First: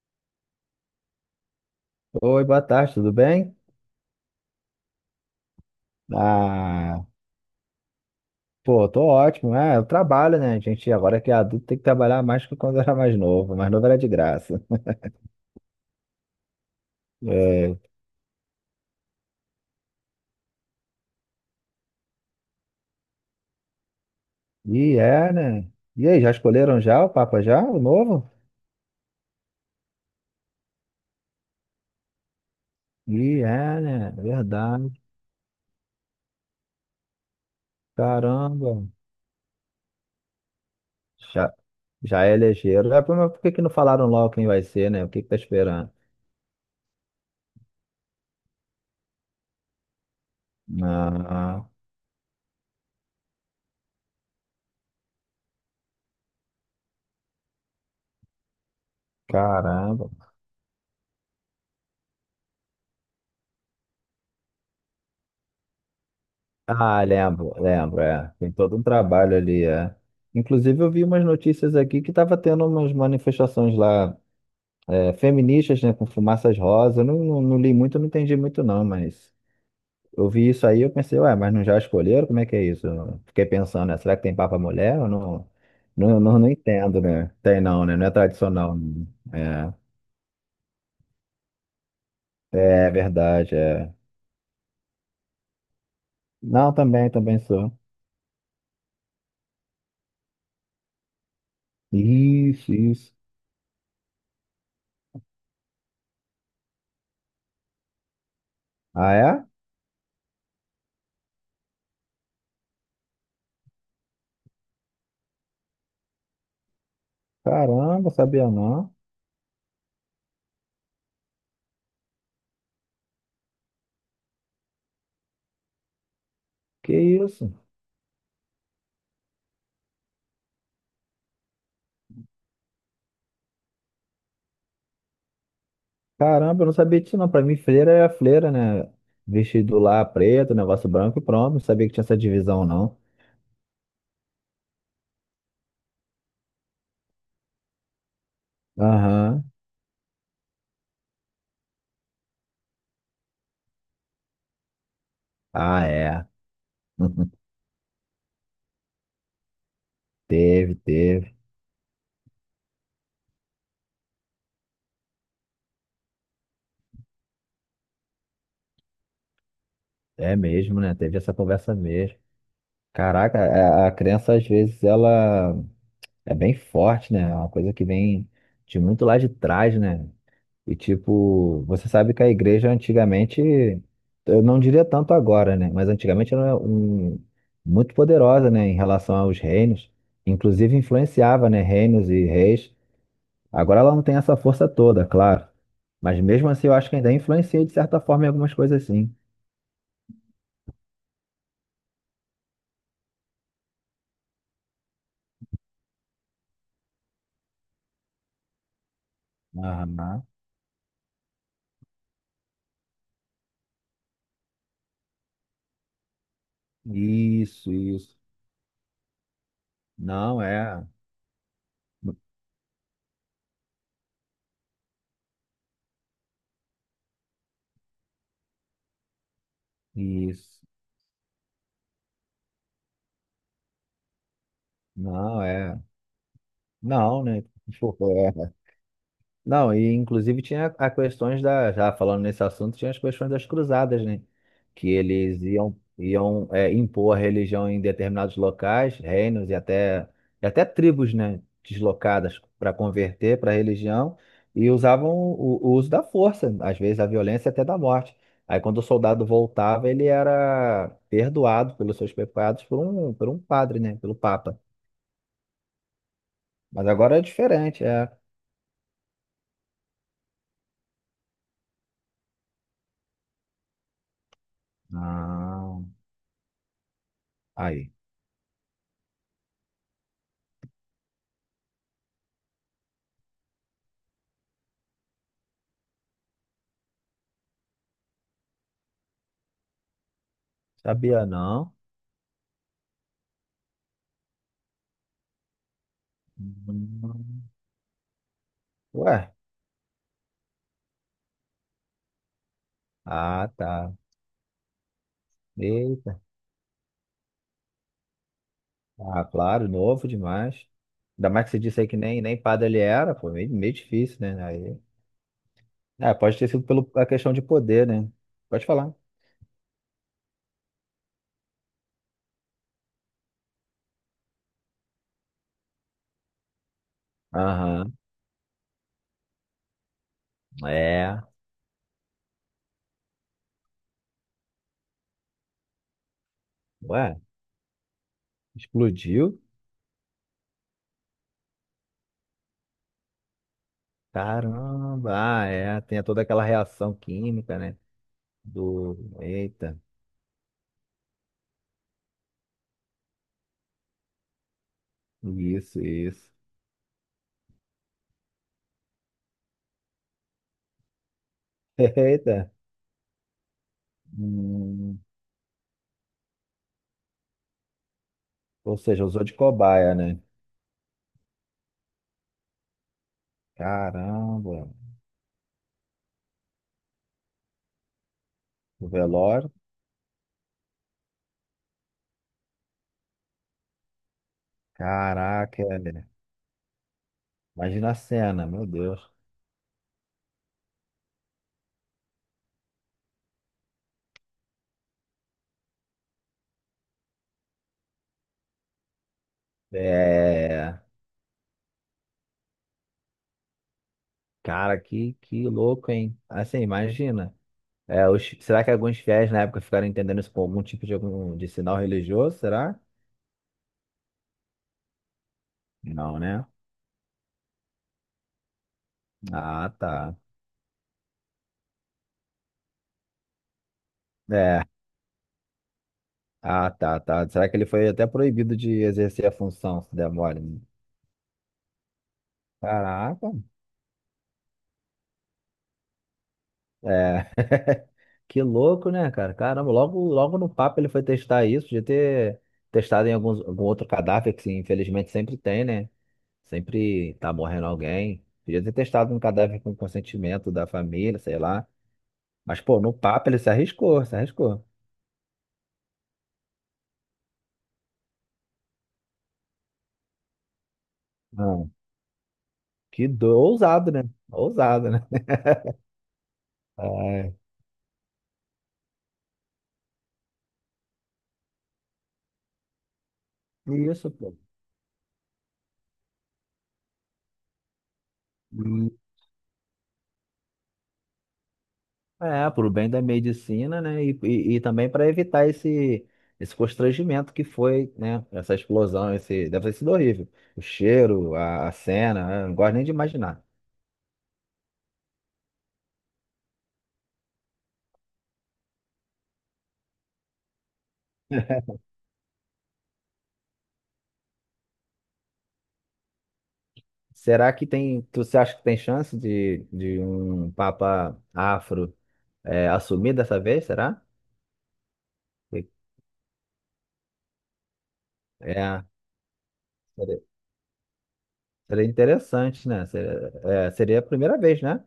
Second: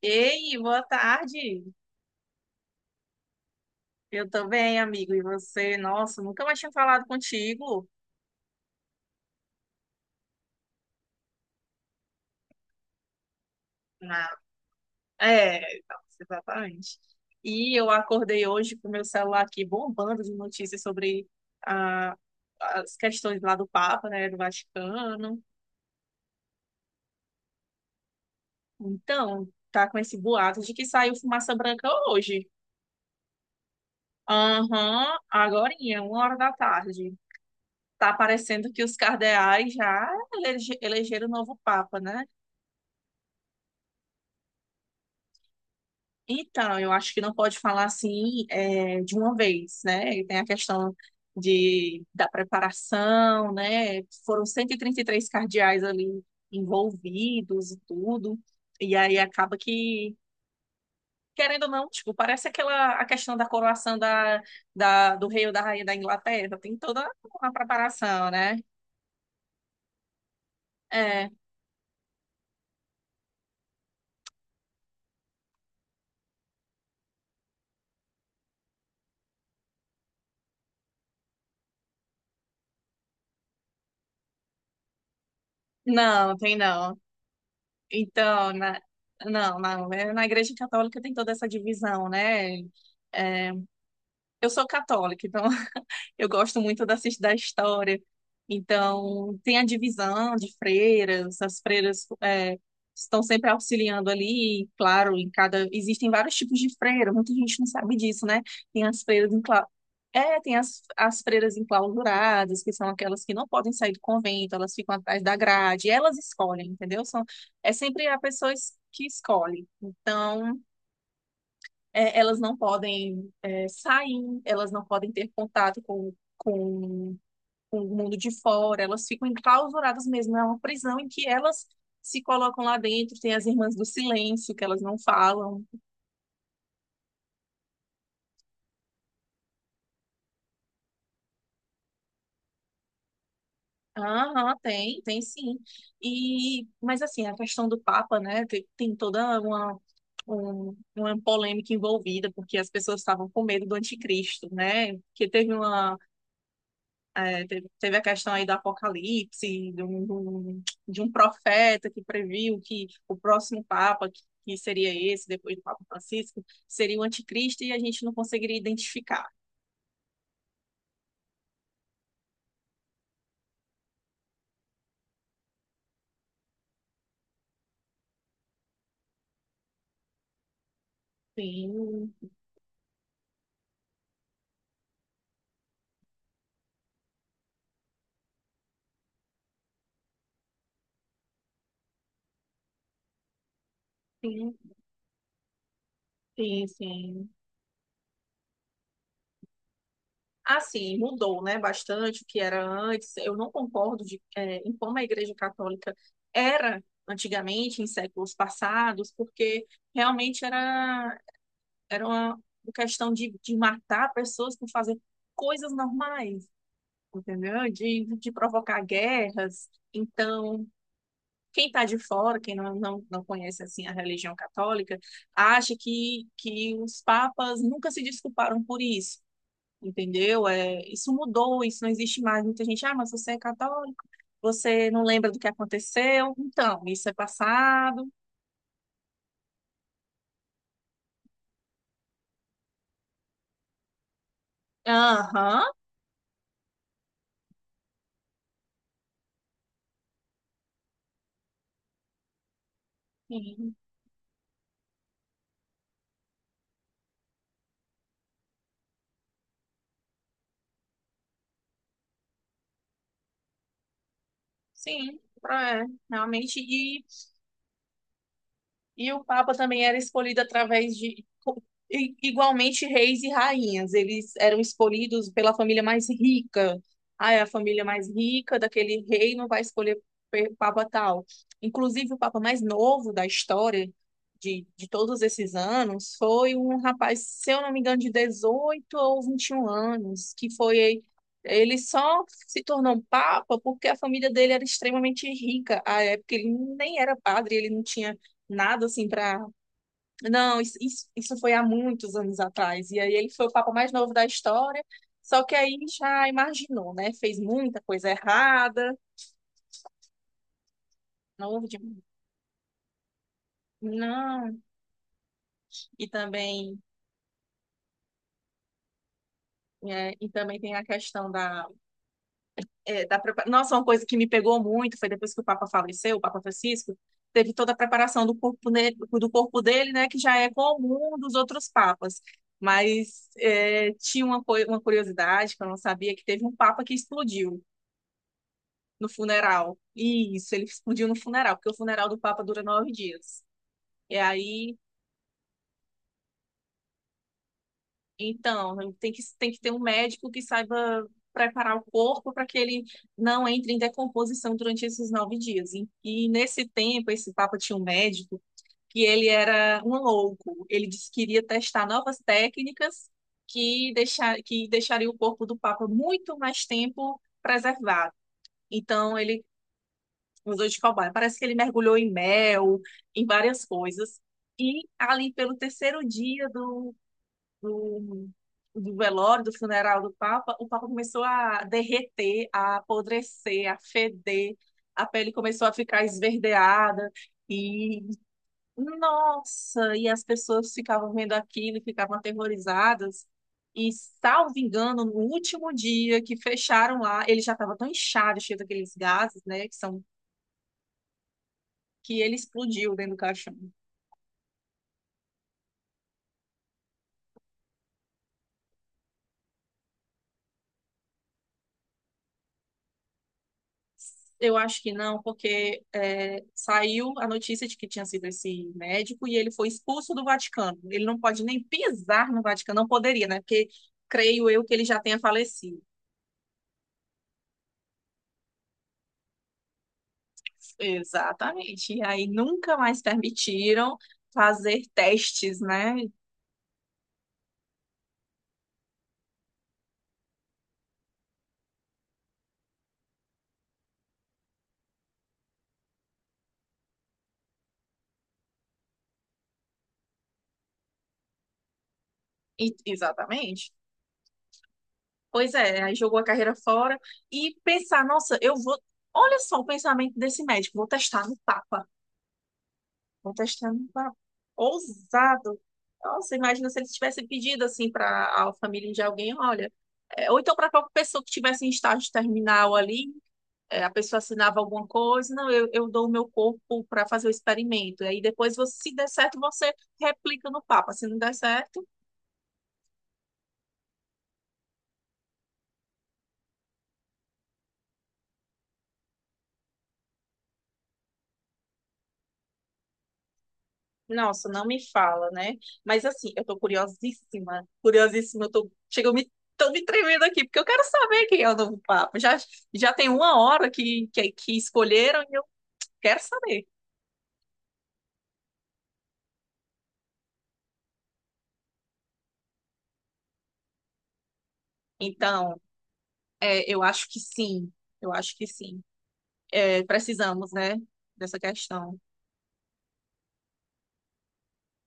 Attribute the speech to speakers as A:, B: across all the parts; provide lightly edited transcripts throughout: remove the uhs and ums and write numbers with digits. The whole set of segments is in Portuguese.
A: Ei, boa tarde.
B: Oi, boa tarde, tudo bem?
A: Eu tô bem, amigo. E você? Nossa, nunca mais tinha falado
B: Ah,
A: contigo.
B: Pô, tô ótimo, né? Eu trabalho, né? A gente agora que é adulto tem que trabalhar mais que quando era mais novo. Mais novo era de
A: Não.
B: graça.
A: É, nossa, exatamente.
B: É,
A: E eu acordei hoje com o meu celular aqui bombando de notícias sobre ah, as questões lá do Papa, né, do
B: e é,
A: Vaticano.
B: né? E aí, já escolheram já o Papa já, o novo?
A: Então, tá com esse boato de que saiu fumaça branca hoje.
B: E é, né? Verdade.
A: Aham, agorinha, 13h. Tá parecendo
B: Caramba.
A: que os cardeais já elegeram o
B: Já,
A: novo Papa, né?
B: já é elegeram. É, mas por que que não falaram logo quem vai ser, né? O que que tá esperando?
A: Então, eu acho que não pode falar assim de uma vez, né? E tem a questão
B: Ah,
A: da preparação, né? Foram cento e trinta e três cardeais ali envolvidos e tudo. E aí acaba
B: caramba.
A: que, querendo ou não, tipo, parece aquela a questão da coroação do rei ou da rainha da Inglaterra. Tem
B: Ah,
A: toda uma
B: lembro, lembro,
A: preparação,
B: é. Tem
A: né?
B: todo um trabalho ali, é. Inclusive, eu vi umas
A: É,
B: notícias aqui que estava tendo umas manifestações lá, é, feministas, né, com fumaças rosa. Eu Não, não li muito, não entendi muito, não, mas eu vi isso aí, eu pensei, ué, mas não já escolheram? Como é que é isso? Eu fiquei pensando, né, será que tem papa mulher? Eu não, não,
A: não,
B: não, não
A: tem não.
B: entendo, né? Tem não, né? Não é
A: Então,
B: tradicional, né?
A: não, não. Na Igreja Católica tem toda essa divisão, né?
B: É, é
A: É,
B: verdade, é.
A: eu sou católica, então eu gosto
B: Não,
A: muito
B: também,
A: da
B: também sou.
A: história. Então, tem a divisão de freiras, as freiras
B: Isso, isso.
A: estão sempre auxiliando ali, e, claro, em cada. Existem vários tipos de freira, muita gente não sabe disso, né? Tem as
B: Ah,
A: freiras
B: é?
A: tem as freiras enclausuradas, que são aquelas que não podem sair do convento, elas ficam atrás da grade, elas escolhem, entendeu? São... É sempre
B: Caramba,
A: a
B: sabia
A: pessoa
B: não.
A: que escolhe. Então, elas não podem sair, elas não podem ter contato
B: Que isso?
A: com o mundo de fora, elas ficam enclausuradas mesmo. É uma prisão em que elas se colocam lá dentro. Tem as irmãs do silêncio, que elas não falam.
B: Caramba, eu não sabia disso não. Pra mim, freira é a freira, né? Vestido lá preto, negócio branco e pronto. Não sabia que tinha essa divisão, não.
A: Aham, tem sim. E, mas assim, a questão do Papa, né, tem toda
B: Aham.
A: uma polêmica envolvida, porque as pessoas estavam com medo do anticristo, né? Porque
B: Ah, é.
A: É, teve a questão aí do apocalipse,
B: Teve,
A: de um
B: teve.
A: profeta que previu que o próximo Papa, que seria esse, depois do Papa Francisco, seria o anticristo e a gente não conseguiria identificar.
B: É mesmo, né? Teve essa conversa mesmo. Caraca, a criança às vezes ela é bem forte, né? É uma coisa que vem de muito lá de trás, né? E tipo, você
A: Sim,
B: sabe que a igreja antigamente, eu não diria tanto agora, né? Mas antigamente era um, muito poderosa, né? Em relação aos reinos, inclusive influenciava, né? Reinos e reis. Agora ela não tem essa
A: sim,
B: força toda, claro. Mas mesmo
A: sim,
B: assim, eu acho que ainda
A: sim.
B: influencia de certa forma em algumas coisas, sim.
A: Assim, mudou, né, bastante o que era antes. Eu não concordo em como a Igreja Católica era antigamente, em séculos passados, porque
B: Aham.
A: realmente era uma questão de matar pessoas por fazer coisas normais, entendeu?
B: Isso, isso.
A: De provocar guerras.
B: Não
A: Então,
B: é.
A: quem está de fora, quem não conhece assim a religião católica, acha que os papas nunca se desculparam por isso, entendeu?
B: Isso.
A: É, isso mudou, isso não existe mais. Muita gente, mas você é católico, você não lembra do
B: Não
A: que
B: é.
A: aconteceu, então, isso é
B: Não, né? Tipo,
A: passado.
B: é. Não, e inclusive tinha a questões da, já falando nesse assunto, tinha as questões das cruzadas, né? Que eles
A: Aham,
B: iam é, impor a religião em determinados locais, reinos e até tribos, né? Deslocadas para converter para a
A: sim,
B: religião e usavam o uso da força, às vezes a violência até da morte. Aí quando o soldado voltava, ele era perdoado pelos seus pecados por um padre, né? Pelo Papa.
A: sim, é, realmente.
B: Mas agora é diferente, é.
A: E o Papa também era escolhido através igualmente, reis e rainhas. Eles eram escolhidos pela família
B: Não,
A: mais rica. Ah, é a família
B: aí.
A: mais rica daquele rei não vai escolher Papa tal. Inclusive, o Papa mais novo da história de todos esses anos foi um rapaz, se eu não me engano, de 18 ou 21 anos, que foi.
B: Sabia não.
A: Ele só se tornou um papa porque a família dele era extremamente rica. À época, ele nem era
B: Hum.
A: padre, ele não tinha nada assim
B: Ué,
A: pra. Não, isso foi há muitos anos atrás. E aí ele foi
B: ah,
A: o papa mais
B: tá.
A: novo da história. Só que aí
B: Eita,
A: já imaginou, né? Fez muita coisa errada.
B: ah, claro, novo demais. Ainda mais que você
A: Novo de...
B: disse aí que nem, nem padre ele era, pô, meio, meio difícil, né?
A: Não.
B: Aí,
A: E
B: é, pode ter sido
A: também.
B: pela a questão de poder, né? Pode falar.
A: E também tem a questão da, é, da prepa- Nossa, uma coisa que me pegou muito foi depois que o Papa faleceu, o Papa Francisco, teve toda a
B: Aham,
A: preparação do corpo dele, né, que já é comum
B: é.
A: dos outros papas. Mas tinha uma curiosidade que eu não sabia, que teve um papa que
B: Ué,
A: explodiu. No
B: explodiu?
A: funeral. Isso, ele explodiu no funeral, porque o funeral do Papa dura 9 dias. E aí,
B: Caramba, ah, é. Tem toda aquela reação química, né?
A: então,
B: Do.
A: tem que ter um
B: Eita,
A: médico que saiba preparar o corpo para que ele não entre em decomposição durante esses 9 dias.
B: isso,
A: E
B: isso.
A: nesse tempo, esse Papa tinha um médico que ele era um louco. Ele disse que iria testar novas
B: Eita.
A: técnicas que
B: Hum,
A: deixaria o corpo do Papa muito mais tempo preservado.
B: Ou seja,
A: Então,
B: usou de
A: ele
B: cobaia, né?
A: Museu de Cobaia. Parece que ele mergulhou em mel, em várias coisas.
B: Caramba,
A: E ali pelo terceiro dia do,
B: o velório.
A: do funeral do Papa, o Papa começou a derreter, a apodrecer, a feder, a pele
B: Caraca,
A: começou a ficar
B: velho.
A: esverdeada.
B: Imagina a
A: E,
B: cena, meu Deus.
A: Nossa, e as pessoas ficavam vendo aquilo e ficavam aterrorizadas. E, salvo engano, no último dia que fecharam lá, ele já estava tão inchado, cheio daqueles gases, né,
B: É,
A: que ele explodiu dentro do caixão.
B: cara, que louco, hein? Assim, imagina. É, os- será que alguns fiéis na época ficaram entendendo isso como algum tipo de, algum, de sinal religioso? Será?
A: Eu acho que não, porque
B: Não, né?
A: saiu a notícia de que tinha sido esse médico e ele foi
B: Ah,
A: expulso
B: tá.
A: do Vaticano. Ele não pode nem pisar no Vaticano, não poderia, né? Porque creio
B: É,
A: eu que ele já tenha falecido.
B: ah, tá, tá. Será que ele foi até proibido de exercer a função, se der mole? Né?
A: Exatamente. E aí nunca mais
B: Caraca,
A: permitiram fazer testes, né?
B: é. Que louco, né, cara? Caramba, logo, logo no papo ele foi testar isso, de ter testado em alguns, algum outro cadáver, que infelizmente sempre tem, né? Sempre tá morrendo alguém. Podia ter testado um cadáver com consentimento da família, sei lá. Mas, pô, no papo ele se
A: Exatamente.
B: arriscou, se arriscou.
A: Pois é, aí jogou a carreira fora e pensar, nossa, eu vou. Olha só o pensamento desse médico, vou testar no
B: Não,
A: Papa.
B: que
A: Vou
B: do...
A: testar um
B: ousado, né?
A: pa-
B: Ousado, né?
A: Ousado. Nossa, imagina se ele tivesse
B: Ai,
A: pedido assim para a família de alguém, olha, ou então para a própria pessoa que tivesse em estágio terminal ali, a
B: isso,
A: pessoa
B: pô.
A: assinava alguma coisa, não, eu dou o meu corpo para fazer o experimento. E aí depois, você, se der certo, você replica no Papa. Se não der certo,
B: É, pro bem da medicina, né? E também para evitar esse, esse constrangimento que foi, né? Essa explosão, esse... deve ter sido horrível. O cheiro, a cena, né? Não gosto nem de imaginar.
A: nossa, não me fala, né? Mas assim, eu tô curiosíssima, curiosíssima, chega, tô me tremendo aqui, porque eu quero saber quem é o novo Papa. Já tem uma hora que escolheram, quero saber.
B: Será que tem. Tu, você acha que tem chance de um papa afro? É, assumir dessa vez, será?
A: Então,
B: É,
A: eu acho que sim, eu acho que sim.
B: é,
A: É,
B: Seria,
A: precisamos, né, dessa
B: seria
A: questão,
B: interessante, né? Seria, é, seria a primeira vez, né?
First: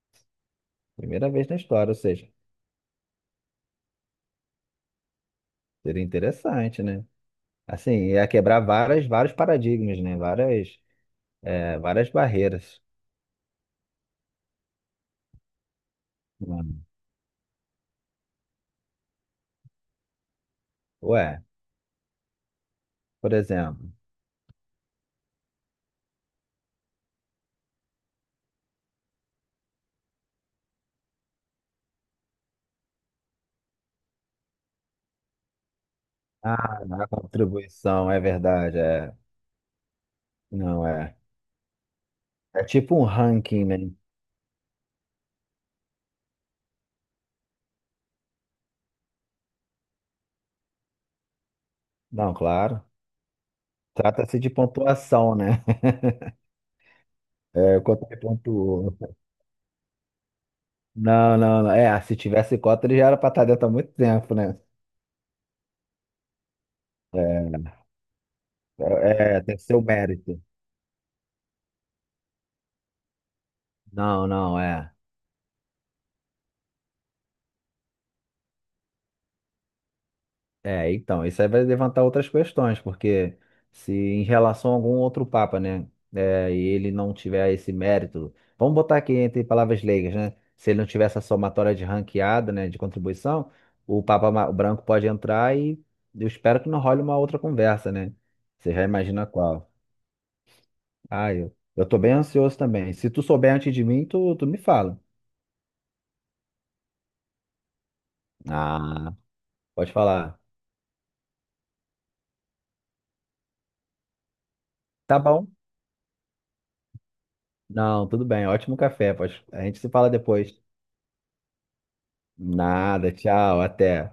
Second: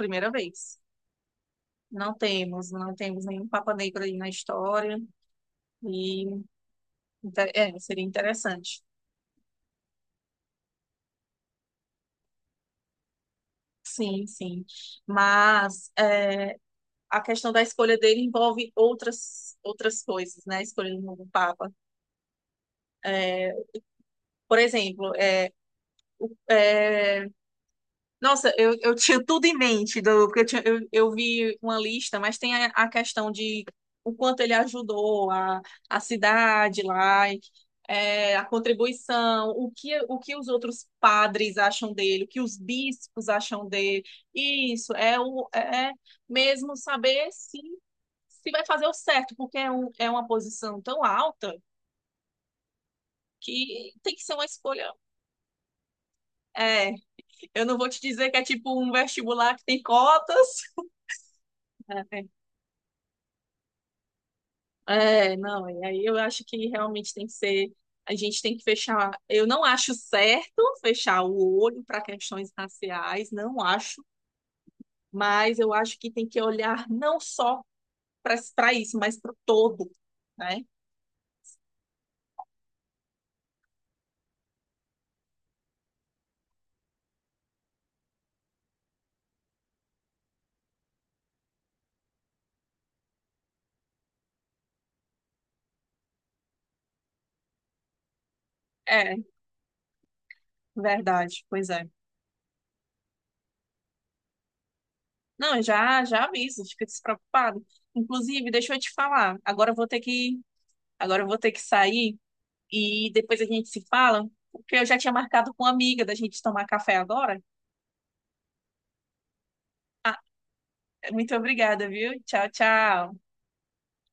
A: primeira vez.
B: Primeira vez na história, ou seja,
A: Não temos nenhum Papa Negro aí na história,
B: seria
A: e
B: interessante, né? Assim,
A: seria
B: ia quebrar
A: interessante.
B: várias, vários paradigmas, né? Várias, é, várias barreiras.
A: Sim, sim. Mas
B: Hum.
A: a questão da escolha dele envolve outras coisas, né? A escolha do novo
B: Ué,
A: Papa.
B: por exemplo,
A: Por exemplo, é, nossa, eu tinha tudo em mente, porque eu vi uma lista, mas tem a questão de o quanto ele ajudou a cidade
B: ah, a
A: lá, e,
B: contribuição é
A: a
B: verdade, é.
A: contribuição, o que os outros
B: Não é.
A: padres acham dele, o que os
B: É tipo um
A: bispos
B: ranking,
A: acham
B: né?
A: dele. Isso, é, o, é é mesmo saber se vai fazer o certo, porque uma posição tão alta
B: Não, claro.
A: que tem que ser
B: Trata-se
A: uma
B: de
A: escolha.
B: pontuação, né?
A: É, eu não
B: É,
A: vou te
B: quanto que
A: dizer que é tipo um
B: pontuou.
A: vestibular que tem cotas.
B: Não, não, não. É, se tivesse cota, ele já era pra estar dentro há muito tempo, né?
A: É, não, e aí eu acho que realmente tem que
B: É,
A: ser, a gente tem que fechar,
B: é,
A: eu
B: tem
A: não
B: que ser o
A: acho
B: mérito.
A: certo fechar o olho para questões raciais, não acho,
B: Não, não, é.
A: mas eu acho que tem que olhar não só para isso, mas para o todo, né?
B: É, então, isso aí vai levantar outras questões, porque se em relação a algum outro papa, né, é, e ele não tiver esse mérito, vamos botar aqui entre palavras leigas, né? Se ele não tiver essa somatória de ranqueada, né, de contribuição, o papa ma- branco pode entrar e eu espero que não role uma outra conversa, né? Você já
A: É,
B: imagina qual. Ah,
A: verdade,
B: eu,
A: pois
B: eu
A: é.
B: tô bem ansioso também. Se tu souber antes de mim, tu me fala.
A: Não, eu já já aviso, fica despreocupado. Inclusive, deixa eu te
B: Ah,
A: falar,
B: pode falar.
A: agora eu vou ter que sair e depois a gente se fala, porque eu já tinha
B: Tá bom?
A: marcado com uma amiga da gente tomar café agora.
B: Não, tudo bem. Ótimo café. Pode... A gente se fala depois.
A: Muito obrigada, viu? Tchau,
B: Nada,
A: tchau.
B: tchau, até.